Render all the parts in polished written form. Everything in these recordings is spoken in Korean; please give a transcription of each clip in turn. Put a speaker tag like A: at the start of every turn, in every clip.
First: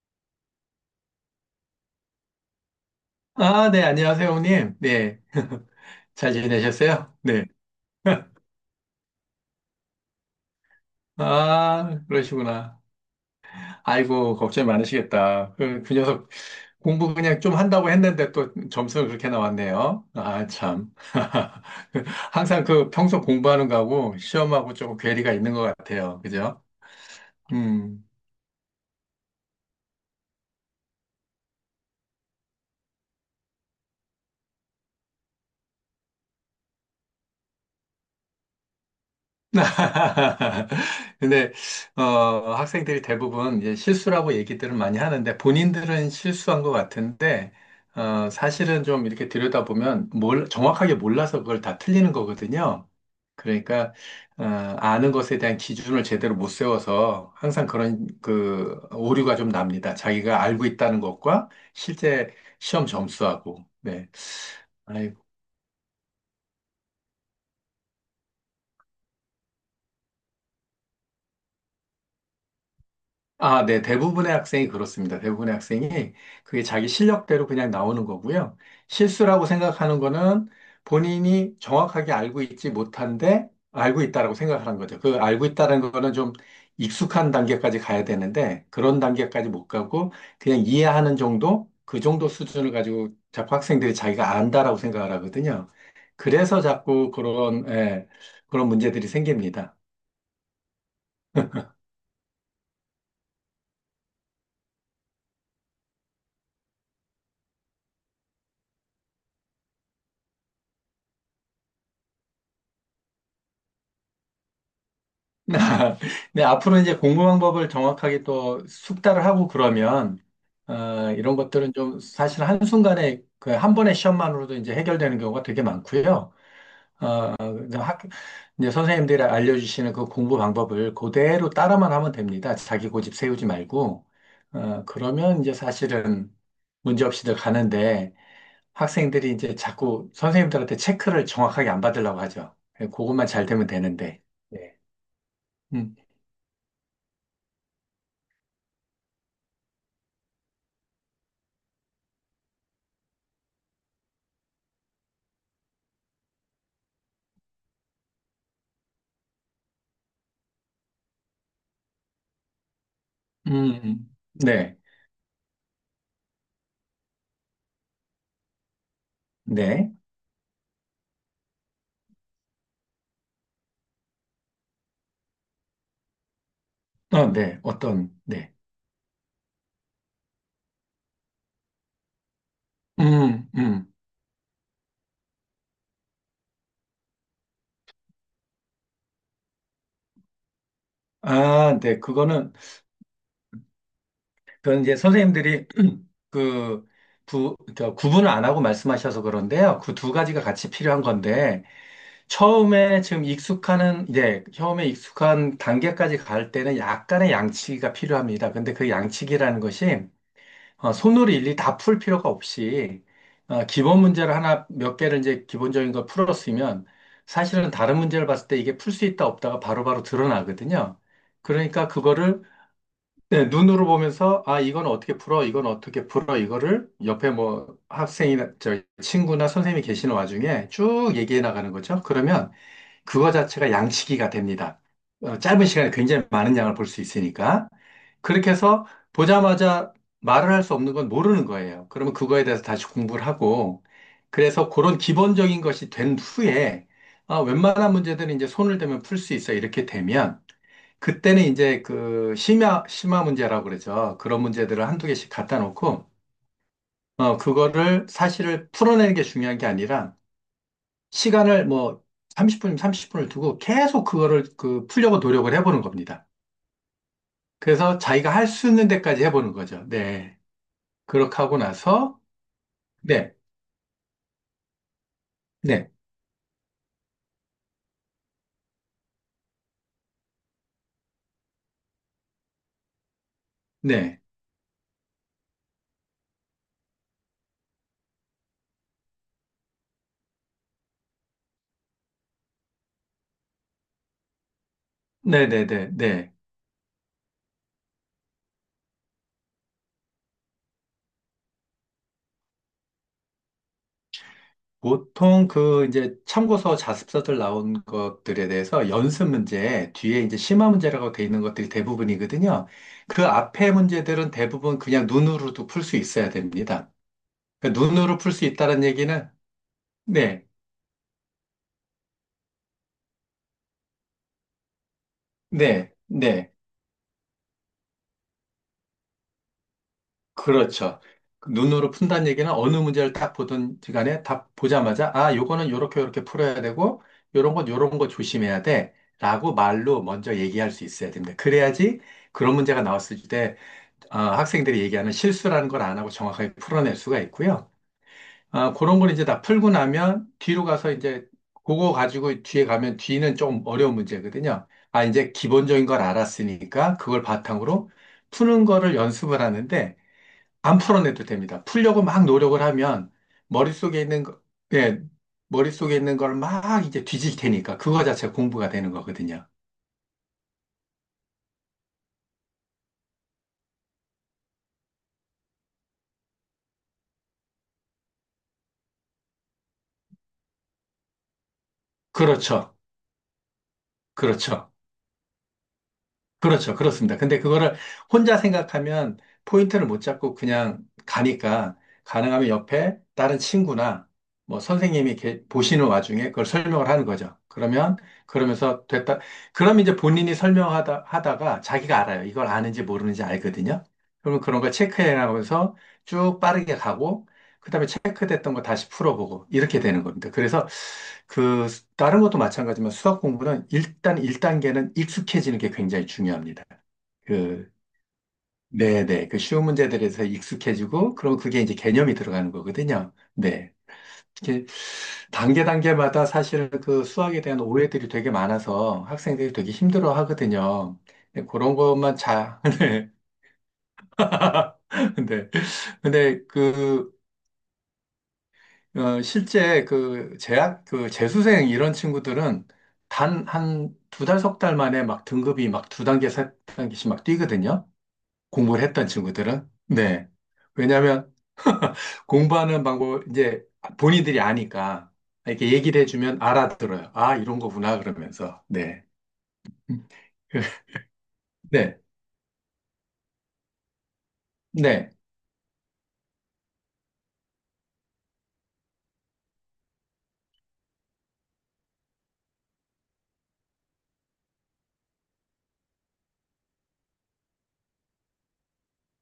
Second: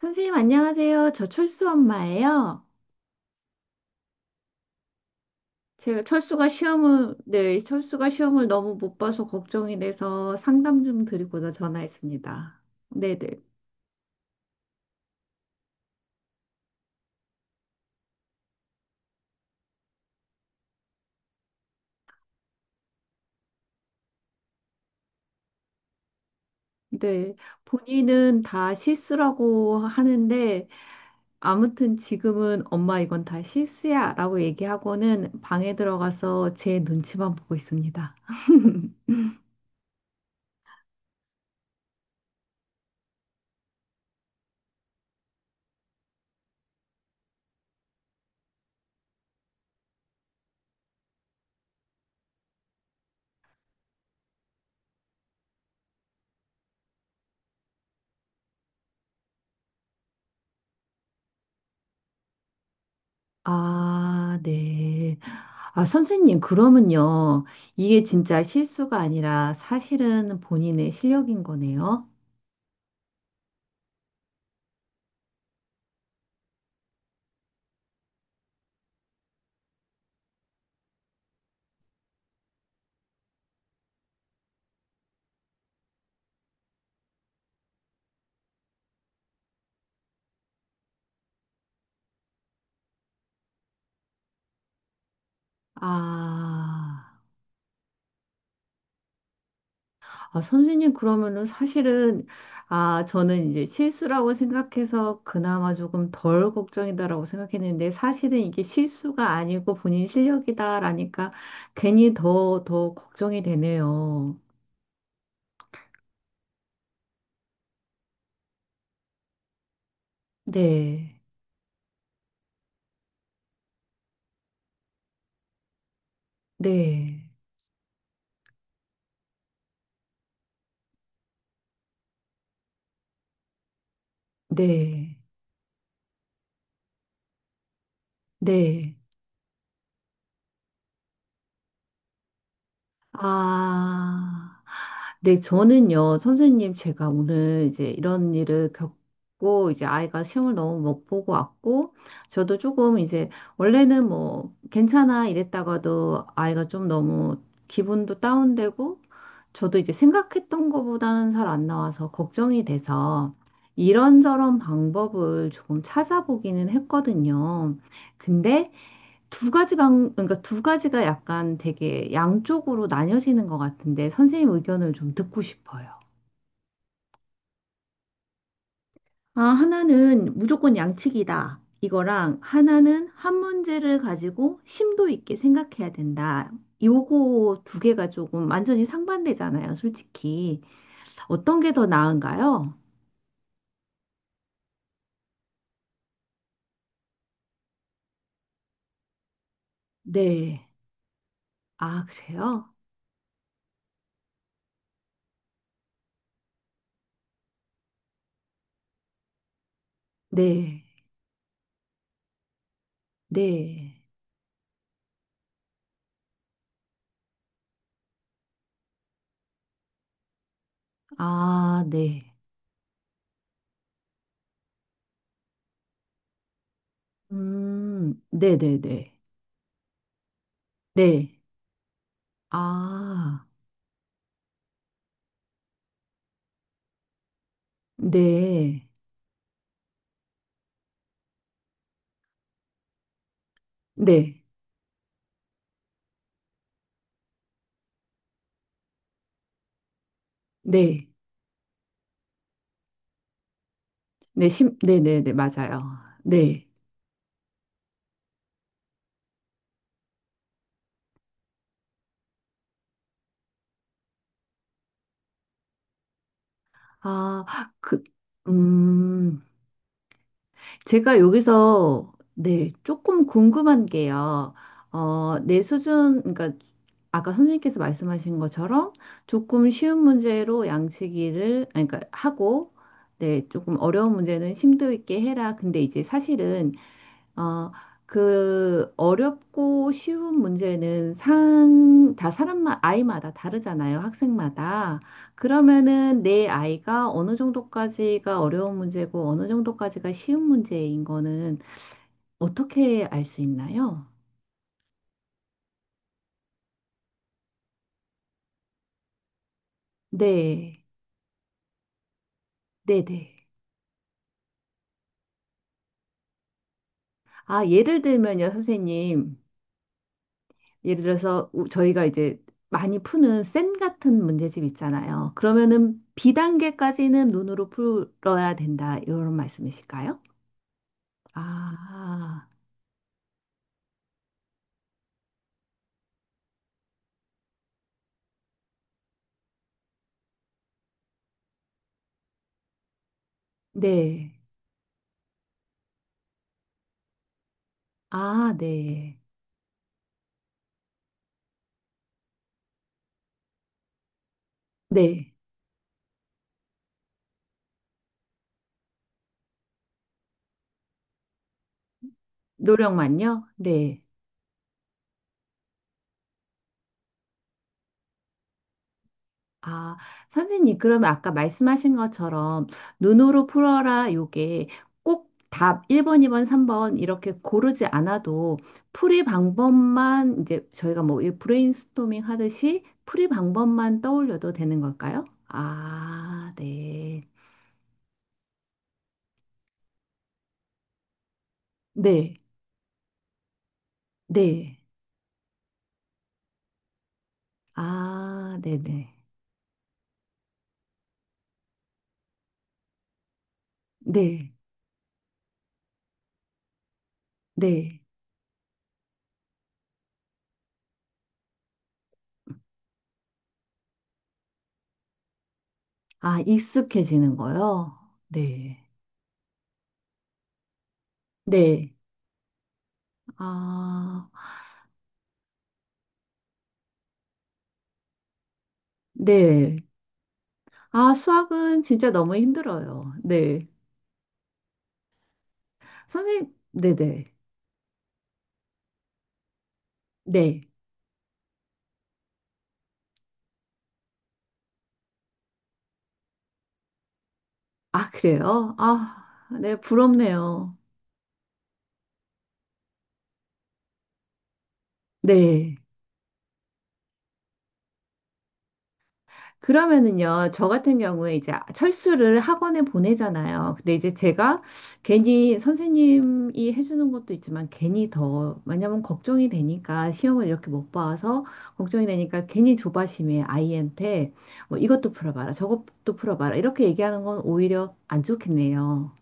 A: 선생님, 안녕하세요. 저 철수 엄마예요.
B: 아, 네, 안녕하세요, 형님. 네.
A: 제가
B: 잘 지내셨어요? 네.
A: 네, 철수가 시험을 너무 못 봐서 걱정이 돼서 상담 좀 드리고자
B: 아,
A: 전화했습니다.
B: 그러시구나.
A: 네네. 네.
B: 아이고, 걱정이 많으시겠다. 그 녀석 공부 그냥 좀 한다고 했는데 또 점수가 그렇게 나왔네요. 아, 참. 항상 그 평소 공부하는 거하고 시험하고 조금 괴리가 있는 것 같아요. 그죠?
A: 네.
B: 음.
A: 본인은 다 실수라고 하는데, 아무튼 지금은 엄마 이건 다 실수야 라고 얘기하고는 방에 들어가서 제 눈치만 보고 있습니다.
B: 근데 어, 학생들이 대부분 이제 실수라고 얘기들을 많이 하는데 본인들은 실수한 것 같은데 사실은 좀 이렇게 들여다보면 정확하게 몰라서 그걸 다 틀리는 거거든요. 그러니까 아는 것에 대한 기준을 제대로 못 세워서 항상 그런 그 오류가 좀 납니다. 자기가 알고 있다는 것과 실제 시험 점수하고. 네.
A: 아, 네. 아, 선생님, 그러면요. 이게 진짜 실수가 아니라 사실은 본인의 실력인 거네요.
B: 아, 네. 대부분의 학생이 그렇습니다. 대부분의 학생이 그게 자기 실력대로 그냥 나오는 거고요. 실수라고 생각하는 거는 본인이 정확하게 알고 있지 못한데 알고 있다라고 생각하는 거죠. 그 알고 있다는 거는 좀 익숙한 단계까지 가야 되는데 그런 단계까지 못 가고 그냥 이해하는 정도? 그 정도 수준을 가지고 자꾸 학생들이 자기가 안다라고 생각을 하거든요. 그래서 자꾸
A: 아,
B: 예, 그런 문제들이 생깁니다.
A: 아, 선생님, 그러면은 사실은, 아, 저는 이제 실수라고 생각해서 그나마 조금 덜 걱정이다라고 생각했는데 사실은 이게 실수가 아니고 본인 실력이다라니까 괜히 더 걱정이 되네요.
B: 네, 앞으로 이제 공부 방법을 정확하게 또 숙달을 하고 그러면,
A: 네,
B: 이런 것들은 좀 사실 한순간에 그 한 번의 시험만으로도 이제 해결되는 경우가 되게 많고요.
A: 네,
B: 어, 이제 학, 이제 선생님들이 알려주시는 그 공부 방법을 그대로 따라만 하면 됩니다. 자기 고집 세우지 말고.
A: 네,
B: 그러면 이제 사실은 문제 없이들 가는데
A: 네.
B: 학생들이 이제 자꾸 선생님들한테 체크를 정확하게 안 받으려고 하죠. 예, 그것만 잘 되면 되는데.
A: 아.
B: 네.
A: 네,
B: 음,
A: 저는요, 선생님, 제가 오늘 이제 이런 일을 겪고, 이제 아이가 시험을 너무 못 보고 왔고, 저도 조금 이제, 원래는 뭐, 괜찮아 이랬다가도 아이가 좀 너무 기분도 다운되고, 저도 이제 생각했던 것보다는 잘 안 나와서 걱정이 돼서, 이런저런
B: 네.
A: 방법을 조금 찾아보기는 했거든요. 근데,
B: 네.
A: 그러니까 두 가지가 약간 되게 양쪽으로 나뉘어지는 것 같은데 선생님 의견을 좀 듣고 싶어요.
B: 어, 네. 네.
A: 아, 하나는 무조건 양측이다. 이거랑 하나는 한
B: 음, 음.
A: 문제를 가지고 심도 있게 생각해야 된다. 요거 두 개가 조금 완전히 상반되잖아요, 솔직히. 어떤 게
B: 아,
A: 더
B: 네.
A: 나은가요?
B: 그건 이제 선생님들이 그, 그 구분을 안 하고 말씀하셔서 그런데요. 그 두 가지가
A: 네.
B: 같이 필요한 건데,
A: 아, 그래요?
B: 예, 처음에 익숙한 단계까지 갈 때는 약간의 양치기가 필요합니다. 근데 그 양치기라는 것이
A: 네.
B: 손으로 일일이 다 풀 필요가 없이 기본
A: 네.
B: 문제를 하나 몇 개를 이제 기본적인 걸 풀었으면 사실은 다른 문제를 봤을 때 이게 풀 수 있다 없다가 바로바로 드러나거든요.
A: 아,
B: 그러니까
A: 네.
B: 그거를, 네, 눈으로 보면서 아, 이건 어떻게 풀어, 이건 어떻게 풀어, 이거를 옆에 뭐 학생이나
A: 네네네.
B: 저
A: 네.
B: 친구나 선생님이 계시는 와중에 쭉
A: 네. 네.
B: 얘기해 나가는 거죠. 그러면 그거
A: 아.
B: 자체가 양치기가 됩니다. 짧은 시간에 굉장히 많은 양을 볼 수 있으니까. 그렇게 해서
A: 네,
B: 보자마자 말을 할 수 없는 건 모르는 거예요. 그러면 그거에 대해서 다시 공부를 하고,
A: 네,
B: 그래서 그런 기본적인 것이 된 후에, 아, 웬만한 문제들은 이제 손을 대면 풀 수 있어. 이렇게 되면,
A: 네,
B: 그때는 이제 그 심화 문제라고 그러죠. 그런
A: 네,
B: 문제들을
A: 네,
B: 한두
A: 네,
B: 개씩
A: 네,
B: 갖다
A: 맞아요.
B: 놓고,
A: 네.
B: 그거를 사실을 풀어내는 게 중요한 게 아니라, 시간을 뭐 30분, 30분을 두고 계속 그거를 그 풀려고 노력을 해보는 겁니다.
A: 아,
B: 그래서
A: 그,
B: 자기가 할 수 있는 데까지
A: 음,
B: 해보는 거죠. 네.
A: 제가
B: 그렇게 하고
A: 여기서,
B: 나서,
A: 네, 조금
B: 네,
A: 궁금한 게요. 어, 내
B: 네,
A: 수준, 그러니까 아까 선생님께서 말씀하신 것처럼 조금 쉬운 문제로 양치기를, 아니, 그러니까 하고, 네, 조금 어려운
B: 네,
A: 문제는 심도 있게 해라. 근데 이제 사실은 어, 그 어렵고 쉬운 문제는 아이마다 다르잖아요. 학생마다.
B: 네, 네, 네,
A: 그러면은
B: 네.
A: 내 아이가 어느 정도까지가 어려운 문제고 어느 정도까지가 쉬운 문제인 거는 어떻게 알 수 있나요?
B: 보통 그 이제 참고서 자습서들 나온 것들에 대해서 연습 문제 뒤에 이제 심화
A: 네.
B: 문제라고 돼 있는 것들이 대부분이거든요. 그
A: 네네.
B: 앞에 문제들은 대부분 그냥 눈으로도 풀 수 있어야 됩니다.
A: 아,
B: 그러니까
A: 예를
B: 눈으로 풀 수
A: 들면요,
B: 있다는 얘기는,
A: 선생님.
B: 네,
A: 예를 들어서 저희가 이제 많이 푸는 센 같은 문제집 있잖아요.
B: 네,
A: 그러면은
B: 네.
A: 비단계까지는 눈으로 풀어야 된다. 이런 말씀이실까요?
B: 그렇죠. 그 눈으로 푼다는
A: 아,
B: 얘기는 어느 문제를 딱 보든 간에 답 보자마자, 아, 요거는 요렇게 요렇게 풀어야 되고, 요런 건 요런 거 조심해야 돼, 라고 말로 먼저 얘기할 수 있어야 됩니다. 그래야지 그런 문제가 나왔을 때,
A: 네.
B: 아, 학생들이 얘기하는 실수라는 걸 안 하고 정확하게 풀어낼 수가 있고요.
A: 아,
B: 아, 그런 걸
A: 네.
B: 이제 다 풀고 나면 뒤로 가서 이제 그거 가지고 뒤에 가면 뒤는 좀 어려운 문제거든요. 아,
A: 네.
B: 이제 기본적인 걸 알았으니까 그걸 바탕으로 푸는 거를 연습을 하는데, 안 풀어내도 됩니다. 풀려고 막 노력을 하면
A: 노력만요? 네.
B: 머릿속에 있는 거, 예, 머릿속에 있는 걸 막 이제 뒤질 테니까 그거 자체가 공부가 되는 거거든요.
A: 아, 선생님, 그러면 아까 말씀하신 것처럼 눈으로 풀어라 요게 꼭 답 1번, 2번, 3번 이렇게 고르지 않아도 풀이 방법만 이제 저희가 뭐이 브레인스토밍
B: 그렇죠.
A: 하듯이 풀이 방법만 떠올려도
B: 그렇죠.
A: 되는 걸까요? 아,
B: 그렇죠. 그렇습니다.
A: 네.
B: 근데 그거를 혼자 생각하면 포인트를 못 잡고 그냥 가니까
A: 네.
B: 가능하면 옆에 다른 친구나 뭐
A: 네.
B: 선생님이 이렇게 보시는 와중에 그걸 설명을 하는 거죠. 그러면,
A: 아,
B: 그러면서
A: 네네.
B: 됐다. 그럼 이제 본인이 하다가 자기가 알아요. 이걸 아는지 모르는지 알거든요. 그러면
A: 네.
B: 그런 걸 체크해 나가면서 쭉 빠르게 가고
A: 네.
B: 그다음에
A: 네.
B: 체크됐던 거 다시 풀어보고 이렇게 되는 겁니다. 그래서 다른 것도 마찬가지지만 수학 공부는 일단 1단계는 익숙해지는 게 굉장히
A: 아,
B: 중요합니다.
A: 익숙해지는
B: 그
A: 거요? 네.
B: 네네, 그 쉬운 문제들에서 익숙해지고 그럼 그게 이제
A: 네.
B: 개념이 들어가는 거거든요. 네.
A: 아,
B: 이렇게 단계 단계마다 사실 그 수학에 대한 오해들이 되게 많아서 학생들이 되게
A: 네.
B: 힘들어 하거든요.
A: 아,
B: 그런
A: 수학은 진짜
B: 것만
A: 너무
B: 잘, 네.
A: 힘들어요. 네.
B: 근데
A: 선생님, 네네.
B: 실제 그
A: 네.
B: 그 재수생 이런 친구들은 단 한 두 달, 석 달 만에 막 등급이 막 두 단계, 세 단계씩 막 뛰거든요.
A: 아, 그래요?
B: 공부를 했던
A: 아,
B: 친구들은.
A: 네,
B: 네.
A: 부럽네요.
B: 왜냐하면 공부하는 방법, 이제 본인들이 아니까 이렇게
A: 네.
B: 얘기를 해주면 알아들어요. 아, 이런 거구나, 그러면서. 네. 음.
A: 그러면은요, 저 같은 경우에 이제
B: 네.
A: 철수를 학원에 보내잖아요. 근데 이제 제가
B: 네.
A: 괜히 선생님이 해주는 것도 있지만 괜히 더, 왜냐면 걱정이 되니까 시험을 이렇게 못 봐서 걱정이 되니까 괜히 조바심에 아이한테 뭐 이것도 풀어봐라, 저것도 풀어봐라 이렇게 얘기하는 건 오히려 안 좋겠네요.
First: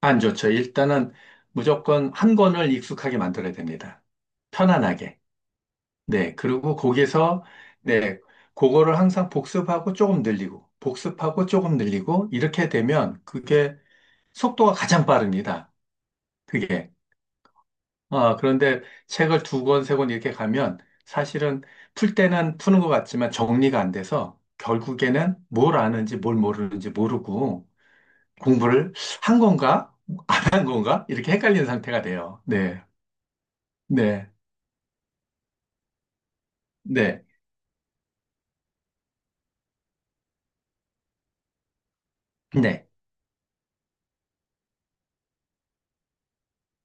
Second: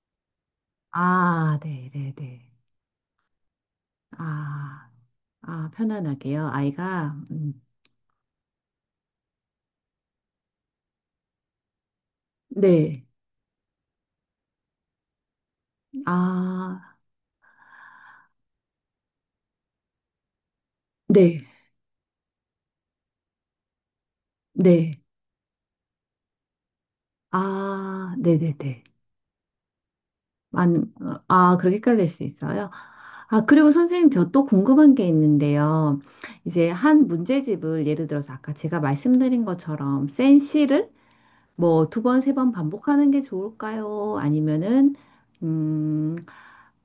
B: 안 좋죠. 일단은
A: 아, 네, 네,
B: 무조건 한
A: 네.
B: 권을 익숙하게 만들어야 됩니다.
A: 아,
B: 편안하게.
A: 아,
B: 네,
A: 편안하게요.
B: 그리고
A: 아이가,
B: 거기서, 네, 그거를 항상 복습하고 조금 늘리고, 복습하고 조금 늘리고, 이렇게
A: 네.
B: 되면 그게 속도가 가장 빠릅니다.
A: 아,
B: 그게. 아, 그런데 책을 두 권, 세 권 이렇게 가면
A: 네,
B: 사실은 풀 때는 푸는 것 같지만 정리가 안 돼서
A: 네.
B: 결국에는 뭘 아는지 뭘 모르는지 모르고
A: 아, 네, 네, 네.
B: 공부를 한 건가? 안 한 건가? 이렇게
A: 아,
B: 헷갈리는
A: 그렇게
B: 상태가
A: 헷갈릴 수
B: 돼요.
A: 있어요.
B: 네,
A: 아, 그리고 선생님, 저
B: 네,
A: 또 궁금한 게 있는데요. 이제 한
B: 네,
A: 문제집을 예를 들어서 아까 제가 말씀드린 것처럼 센 시를 뭐 두 번, 세 번
B: 네,
A: 반복하는 게 좋을까요? 아니면은, 음,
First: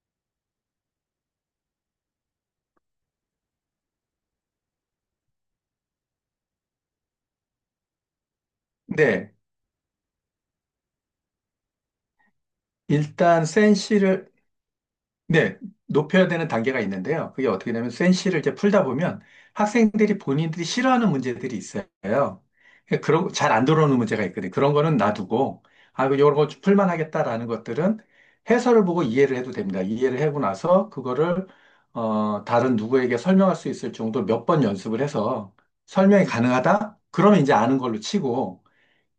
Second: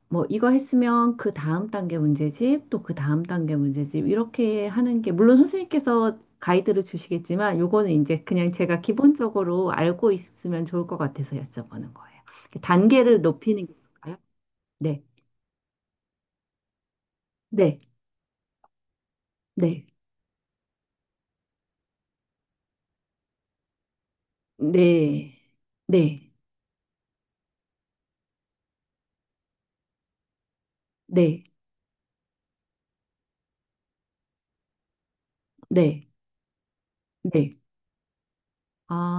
A: 뭐 이거 했으면 그 다음 단계 문제집, 또 그 다음 단계 문제집, 이렇게 하는 게, 물론 선생님께서 가이드를 주시겠지만, 요거는 이제 그냥 제가
B: 네.
A: 기본적으로 알고 있으면 좋을 것 같아서 여쭤보는 거예요. 단계를
B: 일단
A: 높이는 게 좋을까요?
B: 센시를,
A: 네,
B: 네, 높여야 되는 단계가 있는데요. 그게 어떻게
A: 네,
B: 되냐면 센시를 이제 풀다 보면
A: 네,
B: 학생들이 본인들이 싫어하는 문제들이 있어요. 그러니까 그런 잘 안 들어오는 문제가 있거든요. 그런 거는
A: 네,
B: 놔두고 아,
A: 네,
B: 이런 거 좀 풀만 하겠다라는 것들은 해설을 보고 이해를 해도 됩니다. 이해를 하고 나서
A: 네,
B: 그거를 다른 누구에게 설명할 수 있을 정도로 몇 번 연습을 해서
A: 네,
B: 설명이 가능하다? 그러면 이제
A: 네.
B: 아는 걸로 치고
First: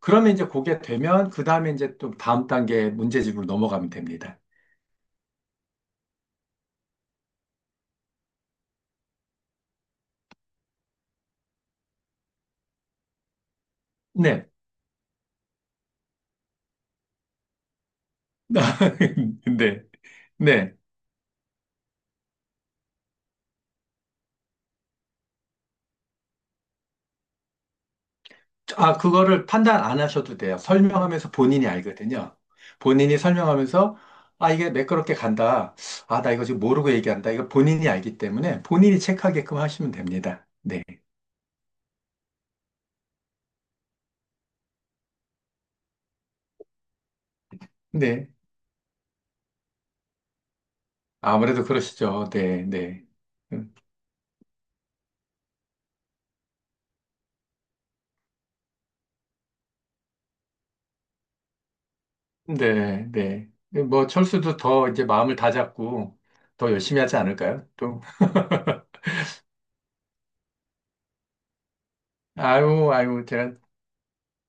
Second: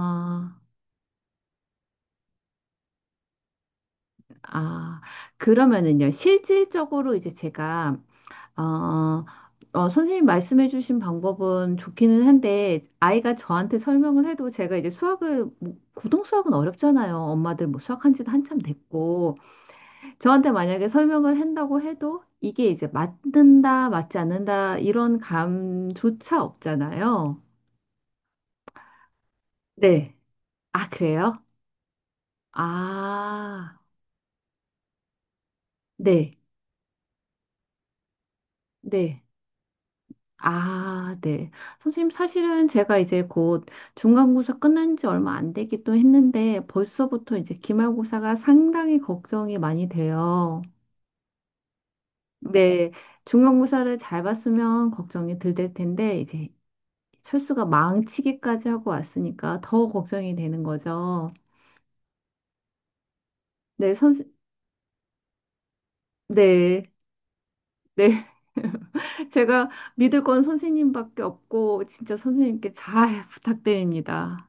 B: 그러면 이제 그게 되면 그 다음에 이제 또 다음 단계 문제집으로 넘어가면 됩니다.
A: 아, 그러면은요, 실질적으로 이제 제가, 어, 선생님 말씀해주신 방법은 좋기는 한데, 아이가 저한테 설명을
B: 네.
A: 해도 제가 이제 수학을, 뭐, 고등 수학은 어렵잖아요. 엄마들 뭐 수학한 지도 한참 됐고,
B: 네,
A: 저한테
B: 네.
A: 만약에 설명을 한다고 해도, 이게 이제 맞는다, 맞지 않는다, 이런 감조차 없잖아요.
B: 아, 그거를 판단 안
A: 네.
B: 하셔도 돼요.
A: 아,
B: 설명하면서
A: 그래요?
B: 본인이 알거든요. 본인이
A: 아,
B: 설명하면서, 아, 이게 매끄럽게 간다. 아, 나
A: 네,
B: 이거 지금 모르고 얘기한다. 이거 본인이 알기 때문에 본인이
A: 네.
B: 체크하게끔 하시면 됩니다. 네,
A: 아, 네. 선생님, 사실은 제가 이제 곧 중간고사 끝난 지 얼마 안 되기도 했는데 벌써부터 이제
B: 네.
A: 기말고사가 상당히 걱정이 많이 돼요.
B: 아무래도 그러시죠. 네,
A: 네,
B: 네. 음,
A: 중간고사를 잘 봤으면 걱정이 덜 될 텐데 이제 철수가 망치기까지 하고 왔으니까 더 걱정이 되는 거죠.
B: 네, 네.
A: 네,
B: 뭐, 철수도 더 이제 마음을 다잡고 더
A: 네,
B: 열심히 하지 않을까요? 또.
A: 네. 제가 믿을 건 선생님밖에 없고, 진짜 선생님께
B: 아유, 아유,
A: 잘
B: 제가
A: 부탁드립니다.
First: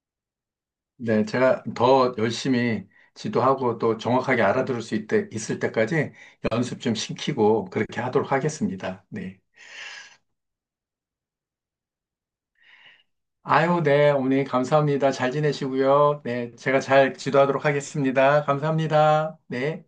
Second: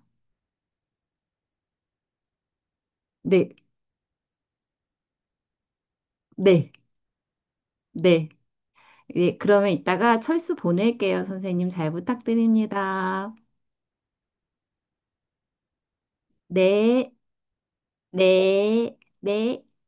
B: 네, 제가 더 열심히
A: 네,
B: 지도하고 또 정확하게 알아들을 수 있을 때까지
A: 네,
B: 연습 좀 시키고 그렇게
A: 네.
B: 하도록 하겠습니다.
A: 네,
B: 네.
A: 그러면 이따가 철수 보낼게요. 선생님 잘 부탁드립니다.
B: 아유, 네, 어머니 감사합니다. 잘 지내시고요. 네, 제가
A: 네,
B: 잘 지도하도록 하겠습니다.
A: 네,
B: 감사합니다.
A: 네.
B: 네.